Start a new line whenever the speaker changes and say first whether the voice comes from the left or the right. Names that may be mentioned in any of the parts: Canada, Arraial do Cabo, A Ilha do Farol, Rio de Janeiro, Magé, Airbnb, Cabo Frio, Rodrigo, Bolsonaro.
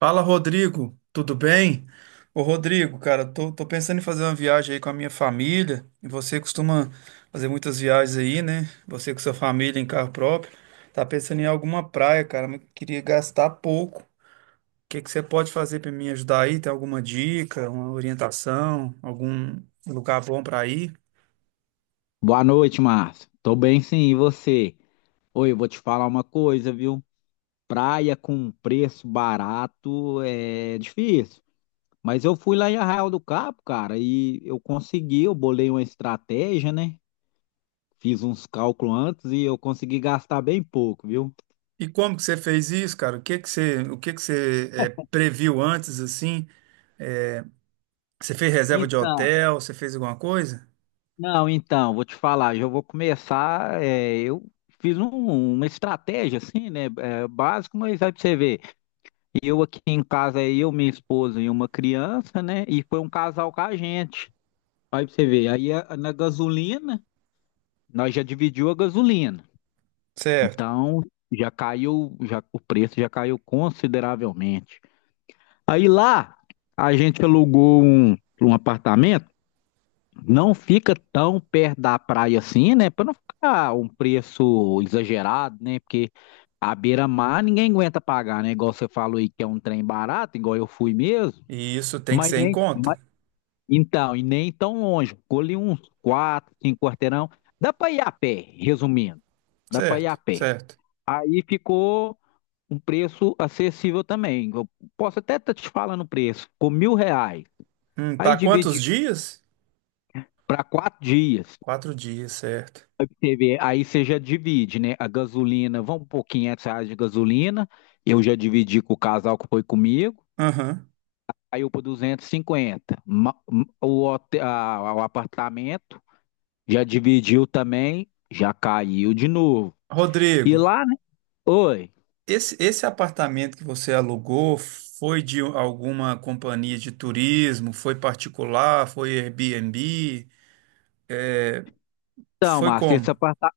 right: Fala, Rodrigo, tudo bem? Ô, Rodrigo, cara, tô pensando em fazer uma viagem aí com a minha família. E você costuma fazer muitas viagens aí, né? Você com sua família em carro próprio. Tá pensando em alguma praia, cara, mas queria gastar pouco. O que que você pode fazer para me ajudar aí? Tem alguma dica, uma orientação, algum lugar bom para ir?
left: Boa noite, Márcio. Tô bem sim, e você? Oi, eu vou te falar uma coisa, viu? Praia com preço barato é difícil. Mas eu fui lá em Arraial do Cabo, cara, e eu bolei uma estratégia, né? Fiz uns cálculos antes e eu consegui gastar bem pouco, viu?
right: E como que você fez isso, cara? O que que você, previu antes, assim? Você fez reserva de
left: Então,
right: hotel? Você fez alguma coisa?
left: não, então, vou te falar, já vou começar, eu fiz uma estratégia assim, né? É, básico, mas aí pra você ver. E eu aqui em casa, é eu, minha esposa e uma criança, né? E foi um casal com a gente. Aí pra você ver, na gasolina, nós já dividiu a gasolina.
right: Certo.
left: Então, já caiu, já o preço já caiu consideravelmente. Aí lá, a gente alugou um apartamento, não fica tão perto da praia assim, né? Para não ficar um preço exagerado, né? Porque a beira-mar ninguém aguenta pagar, né? Igual você falou aí que é um trem barato, igual eu fui mesmo.
right: E isso tem que
left: Mas
right: ser em
left: nem. Mas-
right: conta.
left: Então, e nem tão longe. Ficou ali uns quatro, cinco quarteirão. Dá para ir a pé, resumindo. Dá para ir a
right: Certo,
left: pé.
right: certo.
left: Aí ficou um preço acessível também. Eu posso até estar te falando o preço. Ficou R$ 1.000. Aí
right: Para quantos
left: dividi
right: dias?
left: para 4 dias.
right: Quatro dias, certo.
left: Você vê. Aí você já divide, né? A gasolina, vamos por R$ 500 de gasolina. Eu já dividi com o casal que foi comigo.
right: Aham.
left: Aí eu por 250. O hotel, o apartamento. Já dividiu também, já caiu de novo. E
right: Rodrigo,
left: lá, né? Oi.
right: esse apartamento que você alugou foi de alguma companhia de turismo? Foi particular? Foi Airbnb?
left: Então,
right: Foi
left: Márcio,
right: como?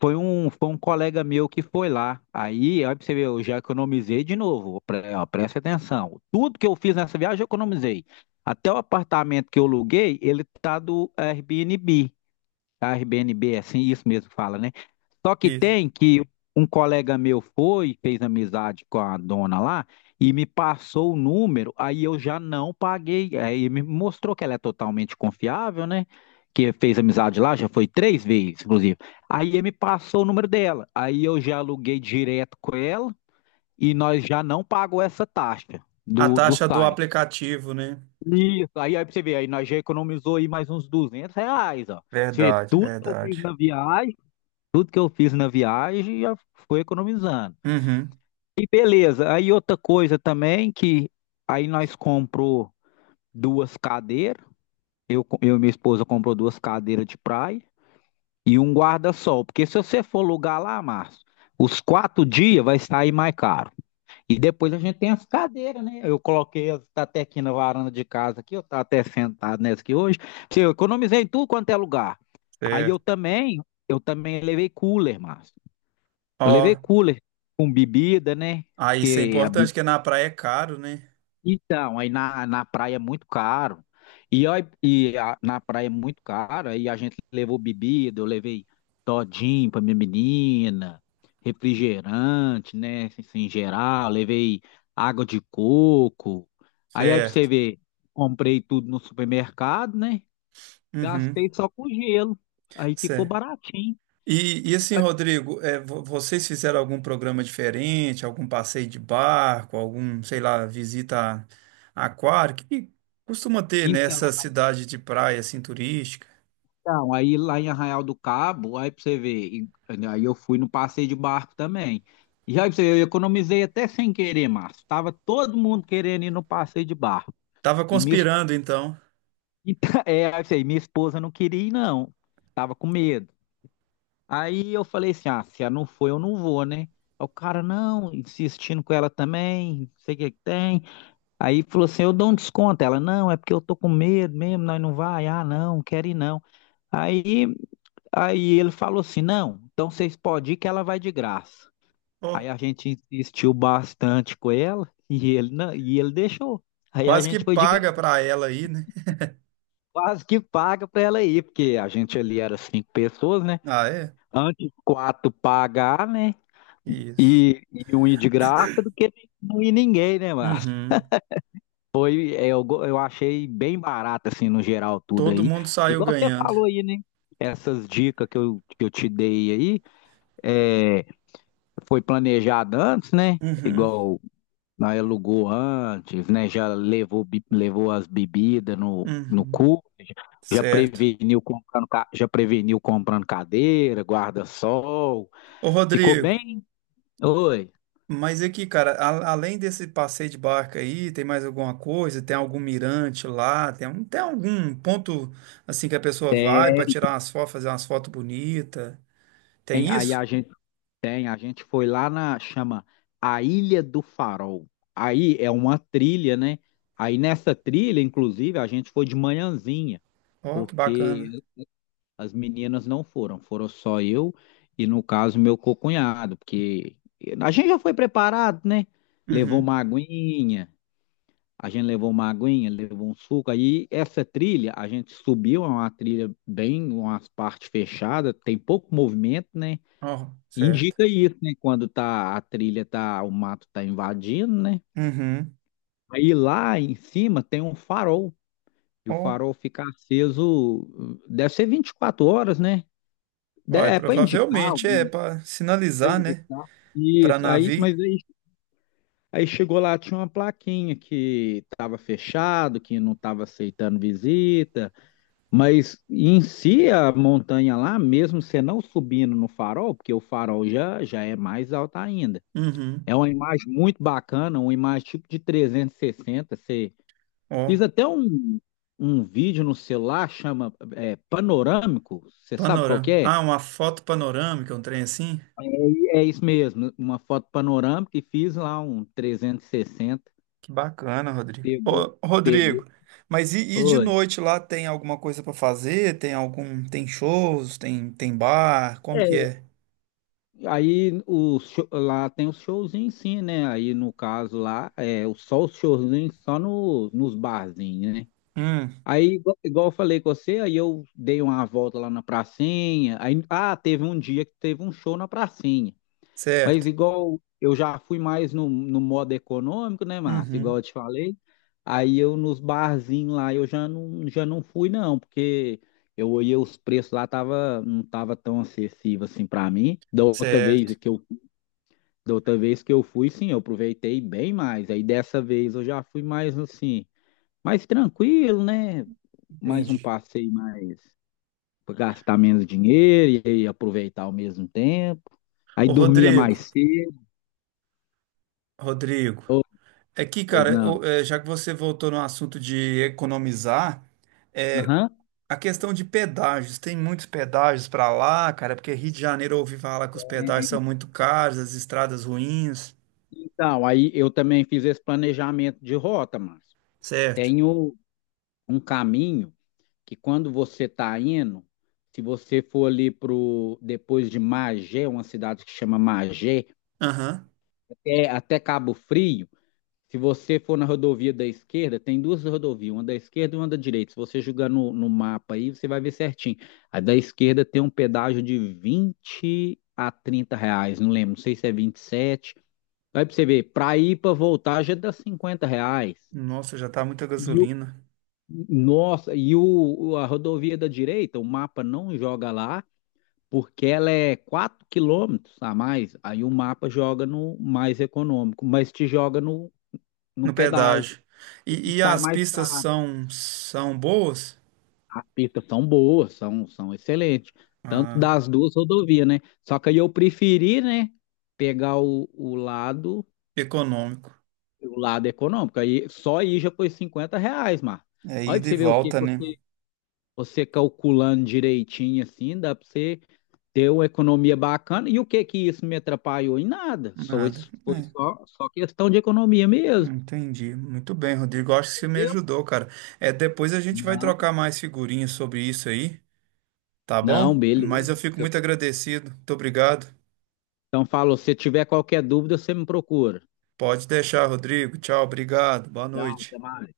left: foi um colega meu que foi lá. Aí, olha pra você ver, eu já economizei de novo. Ó, presta atenção. Tudo que eu fiz nessa viagem, eu economizei. Até o apartamento que eu aluguei, ele tá do Airbnb. A Airbnb, é assim, isso mesmo fala, né? Só que
right: Isso.
left: tem que um colega meu foi, fez amizade com a dona lá e me passou o número, aí eu já não paguei. Aí me mostrou que ela é totalmente confiável, né? Que fez amizade lá, já foi três vezes, inclusive. Aí ele me passou o número dela. Aí eu já aluguei direto com ela e nós já não pagou essa taxa
right: A
left: do
right: taxa do
left: site.
right: aplicativo, né?
left: Isso, aí pra você ver, aí nós já economizou aí mais uns R$ 200, ó. Você
right: Verdade,
left: tudo que eu fiz
right: verdade.
left: na viagem. Tudo que eu fiz na viagem já foi economizando.
right: Uhum,
left: E beleza, aí outra coisa também que aí nós comprou duas cadeiras, eu e minha esposa comprou duas cadeiras de praia e um guarda-sol, porque se você for alugar lá, Márcio, os 4 dias vai sair mais caro. E depois a gente tem as cadeiras, né? Eu coloquei, tá até aqui na varanda de casa aqui, eu tá até sentado nessa aqui hoje, eu economizei em tudo quanto é lugar. Aí eu
right: certo.
left: também, eu também levei cooler, Márcio. Eu levei
right: Ó,
left: cooler com bebida, né?
right: aí isso é
left: Porque a
right: importante,
left: bebida.
right: porque na praia é caro, né?
left: Então, aí na praia é muito caro. Na praia é muito caro. Aí a gente levou bebida, eu levei todinho pra minha menina, refrigerante, né? Assim, em geral, levei água de coco. Aí pra você
right: Certo.
left: ver, comprei tudo no supermercado, né?
right: Uhum.
left: Gastei só com gelo. Aí ficou baratinho.
right: E assim, Rodrigo, é, vocês fizeram algum programa diferente, algum passeio de barco, algum, sei lá, visita a aquário, que costuma ter
left: Então.
right: nessa cidade de praia assim turística?
left: Então, aí lá em Arraial do Cabo, aí pra você ver, né, aí eu fui no passeio de barco também. E aí pra você ver, eu economizei até sem querer, Márcio. Tava todo mundo querendo ir no passeio de barco.
right: Tava
left: E minha, es-
right: conspirando então.
left: assim, aí pra você ver, minha esposa não queria ir, não. Tava com medo. Aí eu falei assim, ah, se ela não for, eu não vou, né? Aí o cara, não, insistindo com ela também, não sei o que que tem. Aí falou assim, eu dou um desconto. Ela, não, é porque eu tô com medo mesmo, nós não vai. Ah, não, não quero ir não. Aí... Aí ele falou assim: não, então vocês podem ir que ela vai de graça.
right: Ó,
left: Aí a gente insistiu bastante com ela e ele, não, e ele deixou. Aí a
right: quase que
left: gente foi de graça,
right: paga pra ela aí, né?
left: quase que paga para ela ir, porque a gente ali era cinco pessoas, né?
right: Ah, é?
left: Antes quatro pagar, né?
right: Isso.
left: E um ir de graça do que não ir ninguém, né, Márcio?
right: Uhum.
left: Eu achei bem barato, assim, no geral, tudo
right: Todo
left: aí.
right: mundo saiu
left: Igual você
right: ganhando.
left: falou aí, né? Essas dicas que eu te dei aí. é, Foi planejado antes, né?
right: Uhum.
left: Igual nós alugou antes, né? Já levou as bebidas no
right: Uhum.
left: cu, já
right: Certo.
left: preveniu comprando, ca- já preveniu comprando cadeira, guarda-sol.
right: Ô,
left: Ficou
right: Rodrigo.
left: bem? Oi.
right: Mas aqui, cara, além desse passeio de barca aí, tem mais alguma coisa? Tem algum mirante lá? Tem algum ponto assim que a pessoa vai para tirar umas fotos, fazer umas fotos bonitas? Tem
left: Aí a
right: isso?
left: gente tem, a gente foi lá chama A Ilha do Farol. Aí é uma trilha, né? Aí nessa trilha, inclusive, a gente foi de manhãzinha,
right: Ó, que
left: porque
right: bacana.
left: as meninas não foram, foram só eu e, no caso, meu cunhado, porque a gente já foi preparado, né? Levou
right: Uhum.
left: uma aguinha, a gente levou uma aguinha, levou um suco. Aí essa trilha, a gente subiu, é uma trilha bem, umas partes fechadas, tem pouco movimento, né?
right: Ó, certo.
left: Indica isso, né? A trilha tá, o mato tá invadindo, né?
right: Uhum.
left: Aí lá em cima tem um farol, e o
right: Ó,
left: farol fica aceso, deve ser 24 horas, né?
right: ó, é,
left: É para indicar.
right: provavelmente é para
left: Foi
right: sinalizar, né?
left: indicar.
right: Para
left: Isso, aí,
right: navio.
left: mas aí chegou lá, tinha uma plaquinha que estava fechado, que não estava aceitando visita, mas em si a montanha lá, mesmo você não subindo no farol, porque o farol já é mais alto ainda.
right: Uhum.
left: É uma imagem muito bacana, uma imagem tipo de 360. Eu fiz
right: Ó,
left: até um vídeo no celular, chama Panorâmico, você sabe qual que
right: panorama.
left: é?
right: Ah, uma foto panorâmica, um trem assim?
left: É isso mesmo, uma foto panorâmica e fiz lá um 360,
right: Que bacana, Rodrigo.
left: pegou,
right: Ô,
left: pegou.
right: Rodrigo, mas e de
left: Oi.
right: noite lá tem alguma coisa pra fazer? Tem algum, tem shows, tem bar, como
left: É,
right: que é?
left: aí lá tem os showzinhos sim, né? Aí no caso lá, só os showzinhos só no, nos barzinhos, né?
right: Hum,
left: Aí, igual eu falei com você, aí eu dei uma volta lá na pracinha. Aí, ah, teve um dia que teve um show na pracinha. Mas
right: certo.
left: igual eu já fui mais no modo econômico, né, Márcio? Igual
right: Uhum,
left: eu te falei. Aí eu nos barzinhos lá eu já não fui não, porque eu olhei os preços lá tava não tava tão acessível assim para mim. Da outra vez
right: certo.
left: que eu da outra vez que eu fui, sim, eu aproveitei bem mais. Aí dessa vez eu já fui mais assim, mais tranquilo, né? Mais um
right: Entendi.
left: passeio mais para gastar menos dinheiro e aí aproveitar ao mesmo tempo. Aí
right: Ô,
left: dormia
right: Rodrigo,
left: mais cedo.
right: Rodrigo,
left: Ô,
right: é que,
left: pois
right: cara,
left: não.
right: ô, é, já que você voltou no assunto de economizar, é,
left: Aham.
right: a questão de pedágios, tem muitos pedágios pra lá, cara, porque Rio de Janeiro eu ouvi falar que os pedágios são muito caros, as estradas ruins,
left: Então, aí eu também fiz esse planejamento de rota, Márcio.
right: certo?
left: Tenho um caminho que quando você está indo, se você for ali pro depois de Magé, uma cidade que chama Magé,
right: Aham.
left: até Cabo Frio, se você for na rodovia da esquerda, tem duas rodovias, uma da esquerda e uma da direita. Se você jogar no mapa aí, você vai ver certinho. A da esquerda tem um pedágio de R$ 20 a 30, não lembro, não sei se é 27. Aí pra você ver, pra ir pra voltar já dá R$ 50.
right: Nossa, já tá muita
left: E o,
right: gasolina
left: Nossa, a rodovia da direita, o mapa não joga lá, porque ela é 4 quilômetros a mais. Aí o mapa joga no mais econômico, mas te joga no
right: no
left: pedágio.
right: pedágio.
left: E
right: E
left: sai
right: as
left: mais
right: pistas
left: caro.
right: são, são boas?
left: As pistas são boas, são excelentes. Tanto
right: Ah,
left: das duas rodovias, né? Só que aí eu preferi, né? Pegar o, o lado
right: econômico.
left: o lado econômico. Aí, só aí já foi R$ 50, Mar.
right: É
left: Olha pra
right: ida e
left: você ver o que que
right: volta, né?
left: você calculando direitinho assim, dá pra você ter uma economia bacana. E o que que isso me atrapalhou? Em nada. Só,
right: Nada.
left: isso foi
right: É,
left: só questão de economia mesmo.
right: entendi. Muito bem, Rodrigo. Acho que você me
left: Entendeu?
right: ajudou, cara. É, depois a gente vai
left: Não,
right: trocar mais figurinhas sobre isso aí, tá bom?
left: não,
right: Mas
left: beleza.
right: eu fico
left: Se
right: muito
left: você-
right: agradecido. Muito obrigado.
left: Então, falou, se tiver qualquer dúvida, você me procura.
right: Pode deixar, Rodrigo. Tchau, obrigado. Boa
left: Tchau,
right: noite.
left: até mais.